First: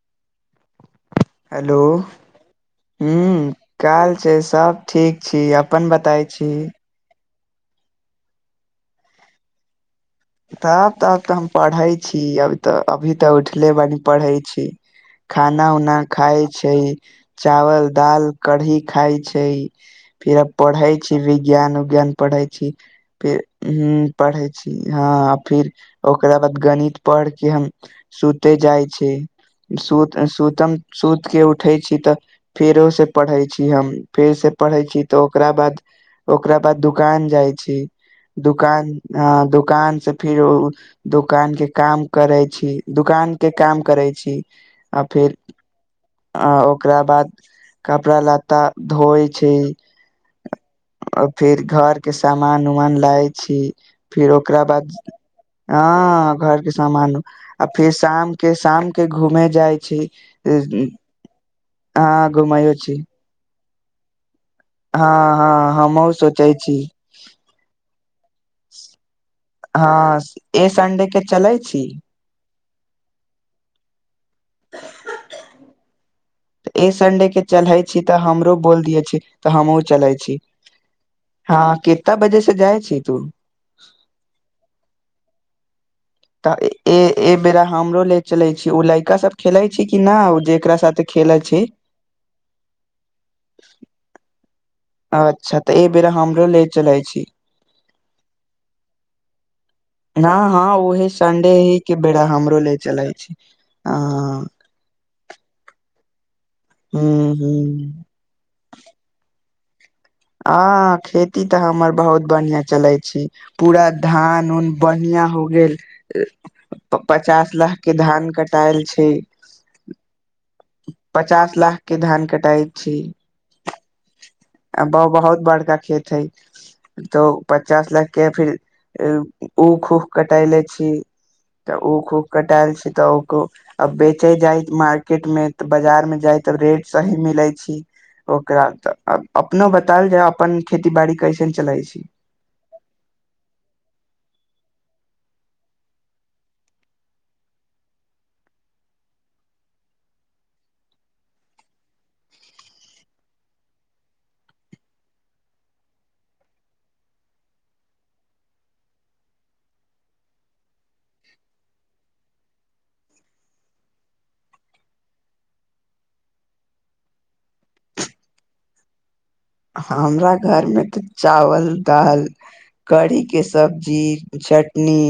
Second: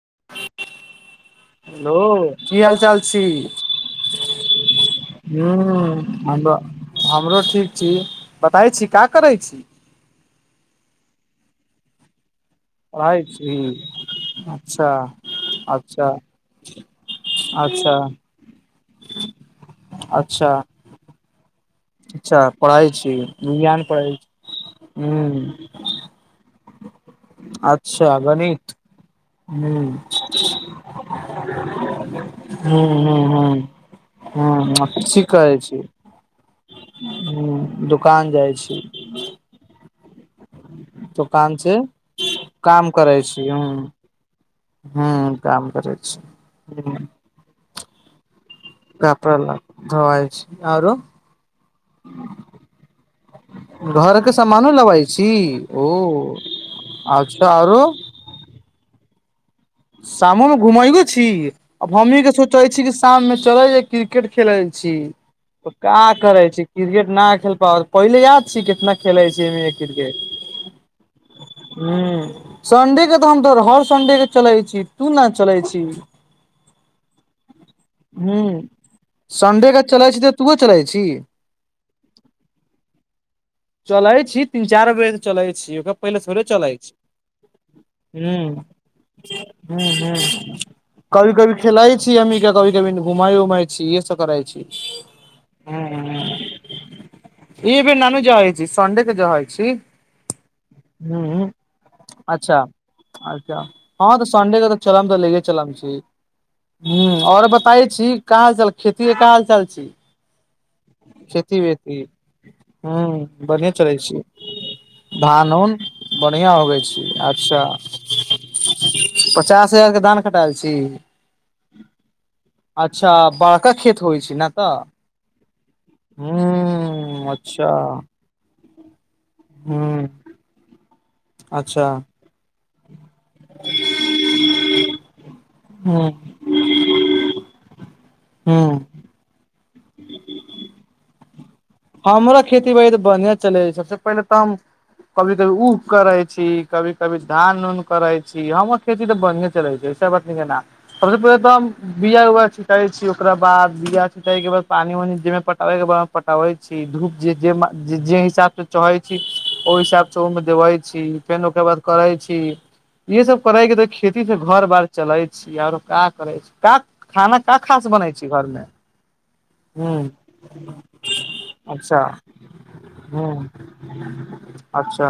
[inaudible] Hello की हाल चाल छी हूँ काल छै सब ठीक छी अपन हूँ बतै छी हमरो हमरो ठीक छी बताबे छी का करै छी तब तब तऽ हम पढ़ै छी अभ तऽ अभी पढ़ाइ तऽ छी उठले बनी पढ़ै छी अच्छा खाना उना अच्छा खाय छै चावल अच्छा दाल कढ़ी खाय छै फिर अब अच्छा पढ़े छी विज्ञान उज्ञान पढ़े अच्छा छी पढ़ै फिर विज्ञान पढ़ै पढ़े छी हँ हूँ फिर ओकरा बाद गणित पढ़ के हम अच्छा सुते गणित जाइ छि हूँ सुत सुतम सुत के उठै छि तऽ हूँ फेरो से हूँ पढ़ै हूँ छि हम फेर से पढ़ै हूँ छि तऽ ठीक ओकरा कहै छी बाद हूँ ओकरा बाद दुकान जाय छी दुकान जाइ छी दुकान दुकान से फिरो दोकान दुकान के से काम करै छी काम करै दुोकान छी के हूँ काम करै छी आ हूँ फेर काम करै छी आ ओकरा बाद कपड़ा लत्ता धोइ कपड़ा छी ल धोआइ आरो आ फिर घर के सामान उमान लाय छी घर फिर के ओकरा सामानो बाद लबै छी ओ हँ घरके समान सान अच्छा आ आरो फेर शाम के शाम के घूमेै जाइ छी शामो मे घुमैयो छी आब हमही हँ के सोचै घुमाइयो कि छी शाम मे चलै जे क्रिकेट खेलै छी हँ हँ का हमहुँ करे सोचै छी क्रिकेट न खेल पा पहिले याद छी कितना खेले छलीयै हँ ए संडे के क्रिकेट चलै छी हूँ संडे के तऽ हम तो हर संडे के चलै छी तू ने चलै छी तऽ ए संडे के चलै छी तऽ हूँ हमरो बोल दियै छी तऽ संडे के हमहूँ चलै तऽ छी तूहो चलै छी हँ केता बजे से जाइ छी तु चलैय छी तीन चारि बजे चलै छी ओकर पहिले थोड़े तऽ चलैइ ए ए बेरा हमरो ले छैइ हूं चले छी ओ लड़का सब खेले छी हूं कि न हूं जेकरा साथे कभी खेले कभी छी खेलइ छी हमनी के कभी कभी घुमई उमई छी एहे स करई छी अच्छा तऽ ऐ बेेर हमरो ले चलैइ छी जी सन्डे के जाई छी हां हां ओहे हूँ संडेही के बेड़ा हमरो अच्छा ले चलइछी हां ले के चलम छी ह हूँ आओर बताय हूँ छी क हाल खेती क हाल चाल छी हां खेती तऽ हमर बहुत बन्हिआ ह चलैइ छी बढ़िया पूरा चलै छी धान ऊन बढ़िया हो धान उन गेल बढ़िया होगै छी पचास अच्छा लाख के धान कट दायल छैइ पचास हजार के धान कटाएल छी पचास लाख के धान कटाई छी अच्छा बड़का खेत होइ छै ने तऽ आ बह बहुत बड़का खेत है त ह अच्छा पचास लाख के फिर ओ खूह ह कटएले छी तऽ ओ अच्छा खूह कटाएल छी तऽ ओ क बेचे जाय मार्केट में तऽ बजार ह में जाय त रेट सही मिलैइ छी ह ओकरा तऽ अपनो बतायल जाय अपन खेती बाड़ी कैसे हमरा खेती बाड़ी तऽ बढ़िआँ चलैइ हइ सबसे पहिले तऽ हम कभी कभी ऊख करै छी कभी कभी धान उन करै छी हमर खेती तऽ बढ़िया चलैइ छैइ सब सब से पहिले तऽ हम बीआ उआ छिटैइछी ओकरा बाद बीआ छिटै के बाद पानी उनी जेई में पटाबे के बा ओइ में पटाबैइ छी धूप जे हिसाब से चढ़ै छी ओहि हिसाबसे ओहिमे देबैइ छी फेर ओकर बाद करैइ छी इहे सब करै के त खेती से घर बार चलैछी आरो का करैइ छी का खाना का खा सक बनैइ छैइ घर में हमरा घरमे तऽ चावल अच्छा दाल कढ़ी के हूँ सब्जी चटनी अच्छा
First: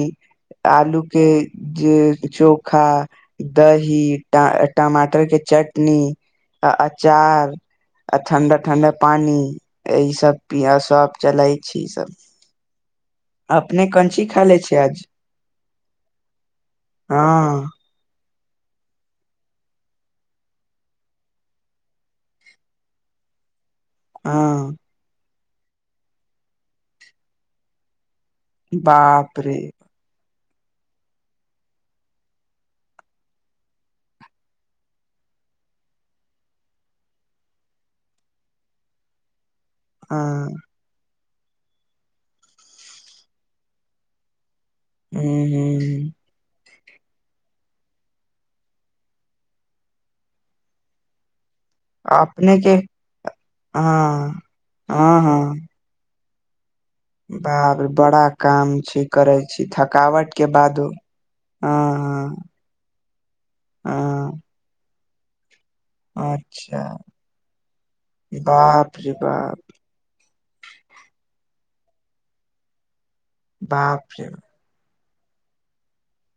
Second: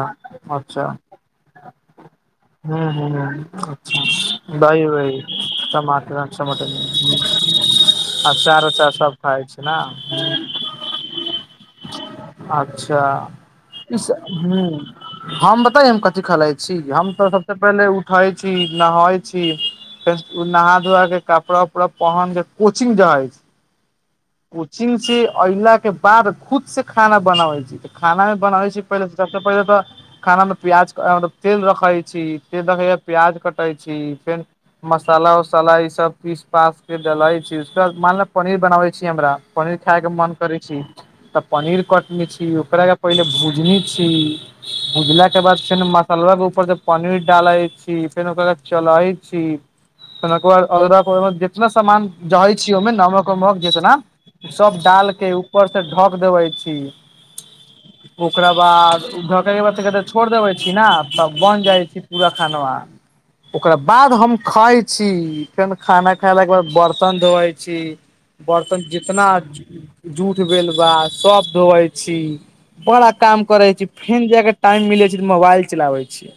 अच्छा आलू के जे हूँ चोखा हूँ दही अच्छा दही वही टमाटर के चटनी टमाटर टमाटर अचार आ ठंडा अचार ठंडा उचार सब पानी खाइ छै ने हूं एहि सब पिहसब चलैइ छी सब अच्छा अपने ईस कंची खा ले हूं छी आज हम बताइन कथी खेलइ छी हम तऽ हँ सबसे पहिले उठल उठैइ छी नहाइ छी फेर नहा धोआ के कपड़ा उपड़ा पहनक के कोचिंग जाई हँ कोचिंग से अइला के बाद खुद से खाना बनाबै छी खाना भी बनाबैइ छी पहिले बाप सबसे रे पहिले तऽ खाना में प्याज मलब तेल रखैइ छी तेल तनका प्याज कटैइ छी फेर मसाला उसाला ई सब पीस पास के डालैइ छी मान ल पनीर बनाबे हमरा पनीर खाय के मन हँ करैइ छी तँ पनीर कटनी छी ओकरा के पहिले भुजनी छी भुजला के बाद फेर मसाला के ऊपर जब पनीर डालै छी फेर ओकरा बाद चलैइ छी फेन ओकर बाद अगरम बगरम जतना सामान अपने जाइछी के ओहिमे नमक उमक जेतना हँ सब डाल हँ के हँ ऊपर से ढक क देबैइ छी बाप रे बड़ा ओकरा काम बाद छी करै ढके के छी बाद तनका देर छोड़ थकावट के देबे छी ना बादो तब बन जाइ छी पूरा हँ खानमा ओकरा बाद हम हँ खाइ छी फेन खाना हँ खयलाके बाद अच्छा बरतन धोइ छी बर्तन बाप रे जितना बाप जूठबेलवा सब धोवैइ छी बड़ा काम करैइ छी बाप फेन रे जाय बाप। के टाइम मिले मोबाइल चलाबै छियै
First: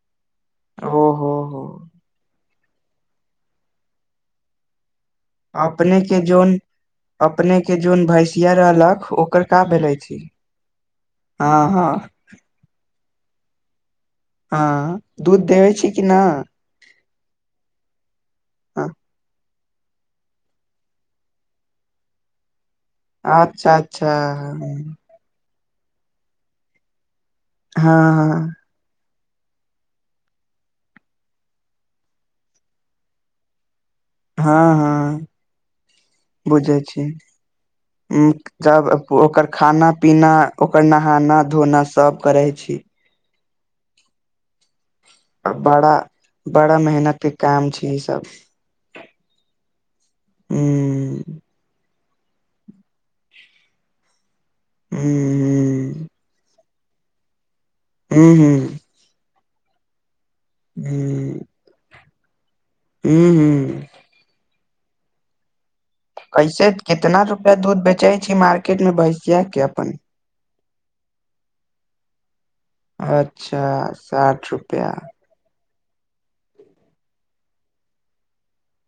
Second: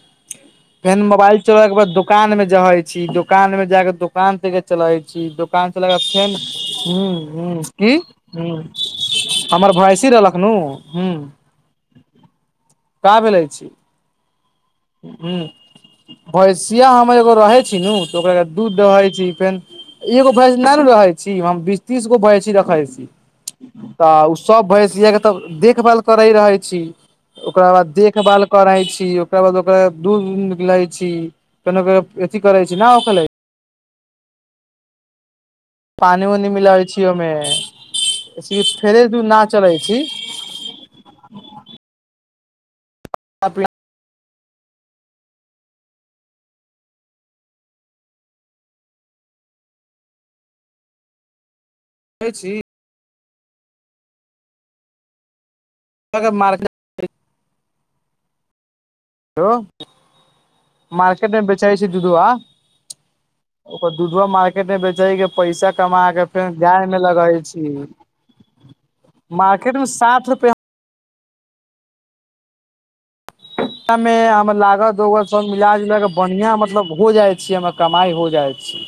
फेन ओ हो मोबाइल हो चलेला के बाद दोकान में जाइछी दोकान में जाके दोकान से के चलबैइ छी दोकान चला के अपने बाद फेन जोन हूं अपने हूं के की जोन हूं भैंसिया रहलक ओकर का हमर भैंसी रहलकनू हूं हां का बोलैइ छी हँ हूं दूध देबै छी कि न भैंसिया हमर एगो रहै छी न तऽ ओकरा दूध दहै छी फेर एगो भैंस न ने रहै छी हम बीस तीस गो भैंसी रखे छी अच्छा अच्छा तऽ ओ सब भैस य तऽ देख देखभाल करे रहै छी ओकरा बाद हँ देखभाल करै छी ओकरा बाद ओकरा दूध उध निकलाै छी केन क अथी करै छी न ओकरा लेल हँ हँ पानि उनी मिलाबै छियै ओहिमे उ जब फेरे दूध ना ओकर चलै खाना छी पीना ओकर नहाना धोना सब करे छी आ बड़ा बड़ा मेहनत के काम छै ईसभ हू कह छी हू हू त ग मार्केट हू हू हेलो मारकेट मे बेचाब छै दूधूआ हू हू केते बेचेे गै पैसा कमा के फेर कैसे गाय मे कितना लगै रुपआ छी दूध बेचै छी मार्केट में भैंसिया के मार्केट मे अपन साठ रुपआ आच मे लागल दोग सब मिल इलाज उल के बढ़िया मतलब हो जाइ छै हमर कमाई हो जाइ छी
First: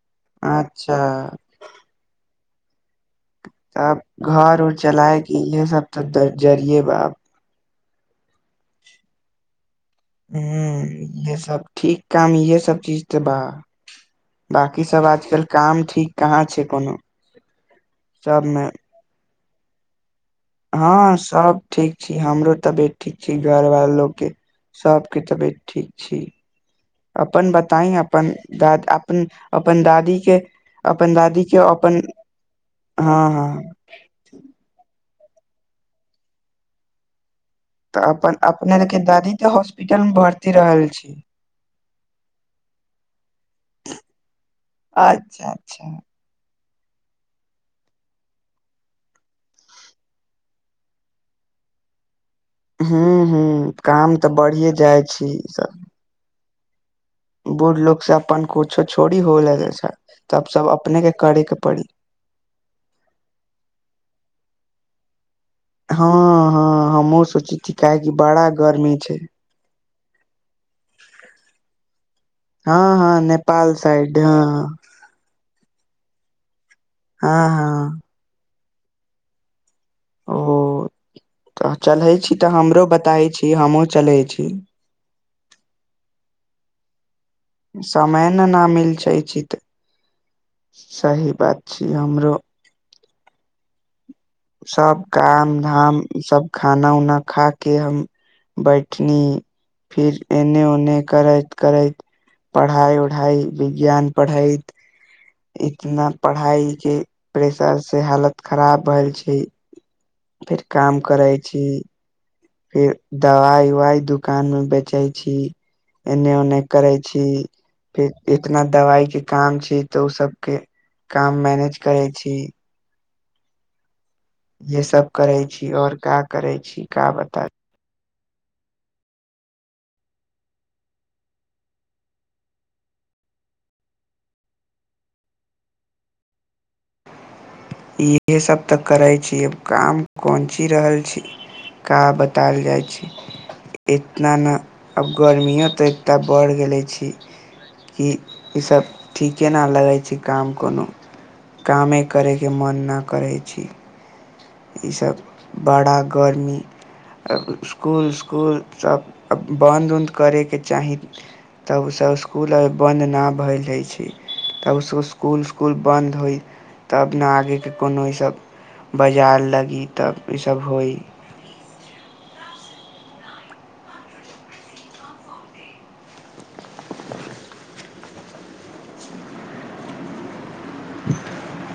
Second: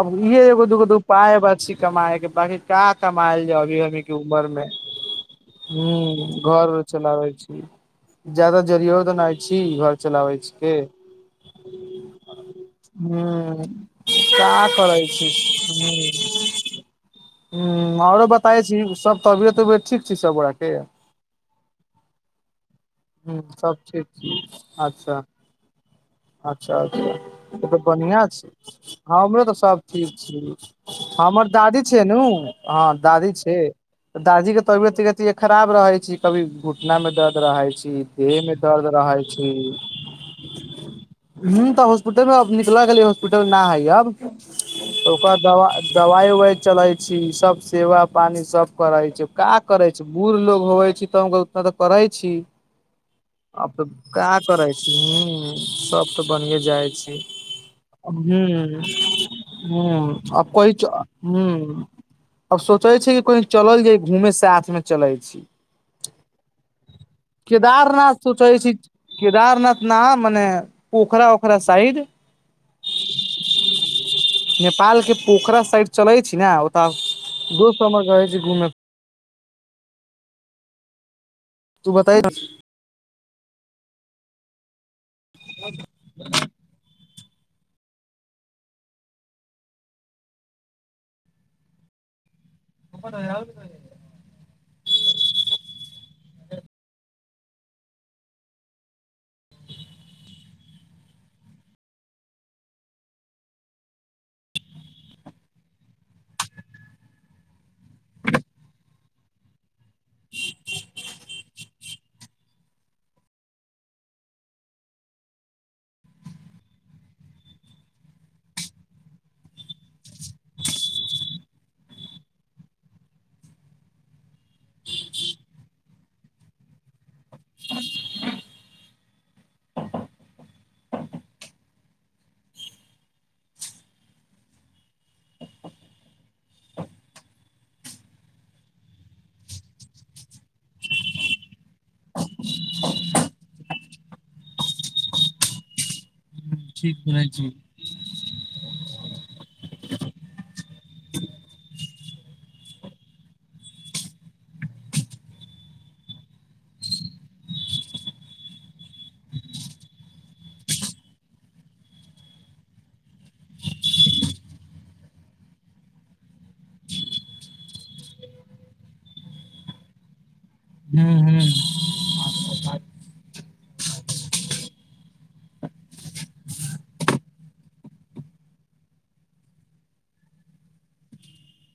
अब इे एगो दगो दू अच्छा उपाय बी कमाएके बाकी का कमायल जा अभी तब हमी के उमर घर मे उर चलाय के इहे सब तऽ ह जरिये घरर बा चलाबै छी जदाा जरियो तऽ नहि छी घर चलाबै छी के हूँ इहे सब ठीक काम इहे सब चीज तऽ ह बा ह का बाकी करै सब छी आजकल काम ह ठीक कहाँ छै कोनो ह आओरो सबमे बताय छी सब तबियत उबियत ठीक छी सब गोरा के हँ सब ठीक छी हमरो तबियत ठीक छी हूँ सब घरवाल ठीक लोको के छी सबके अच्छा तबियत ठीक छी अच्छा अच्छा अपन से तऽ बताई बढ़िआँ अपन छी दाद अपन हमरो तऽ सब अपन ठीक दादी छी के अपन हमरो हमर के दादी अपन छै न हँ दादी छै दादी के तबियत क कति खराब रहे छै कभी घुटना में दर्द रहै तऽ छी अपन देह मे अपने दर्द के रहै दादी छी तऽ हॉस्पिटल मे भर्ती रहल छी ह तऽ हॉस्पिटल मे निकल गेलै हॉस्पिटल न है अब ओकरा अच्छा दवा अच्छा दवाइ उवाइ चलै छी सब सेवा पानी सब करै छै का करै छै बुढ़ लोग होवै छै तऽ तऽ करै छी हू हू आब तऽ काम क्य करै बढ़िए छी जाइ ह सब तऽ बने जाइ छी बूढ़ लोग ह से अपन कुछो छोड़ी होल ह आ सब सब कहि अपने के ह करे के पड़ी अब सोचै छै कि कह चलल जाय घूमे साथ मे चलै छी हँ हँ हमहु केदारनाथ सोचै छी केदारनाथ ना मने पोखरा ओखरा साइड हँ हँ नेपाल साइड हँ हँ नेपाल के पोखरा साइड चलै छी न ओत दोस हँ हमर रहै छी घुम ओ तऽ तू चलै बताय छी तऽ हमरो बता छी हमहूँ चलै छी समय ने न मिल छै त सही बात छी हमरो [unintelligible] सब काम धाम सब खाना उना खा के हम बैठ नि फिर एने उने ने करैत करैत पढ़ाई उढ़ाई विज्ञान पढ़ैत इतना पढ़ाई के प्रेशर से हालत खराब भेल छै फेर काम करै छी फेर दवाइ उवाइ दुकान मे बेचै छी एन्ने ओने करै छी फेर इतना दवाइ के काम छै तऽ ओ सबके काम मैनेज करै छी ये सभ करै छी आ ओर क्या करै छी का बताइ इहसभ तऽ करैत छी काम कोन ची रहल छी का बतायल जाइ छै इतना ने अब गर्मियो तऽ इतना पढ़ि गेले ठीक छी बनै कि ई सब ठीके न लगै छै काम कोनो कामे करे के मन नहि करै छी ईसभ बड़ा गर्मी अब स्कूल इसकुल सभ बन्द उन्द करयके चाही तब ओसभ स्कूल अभ बन्द नहि भै जाइ छै तब उस स्कुल उस्कुल बंन्द होइ तब ने आगेके कोनो ईसभ ल त सब हो [unintelligible] [inaudible]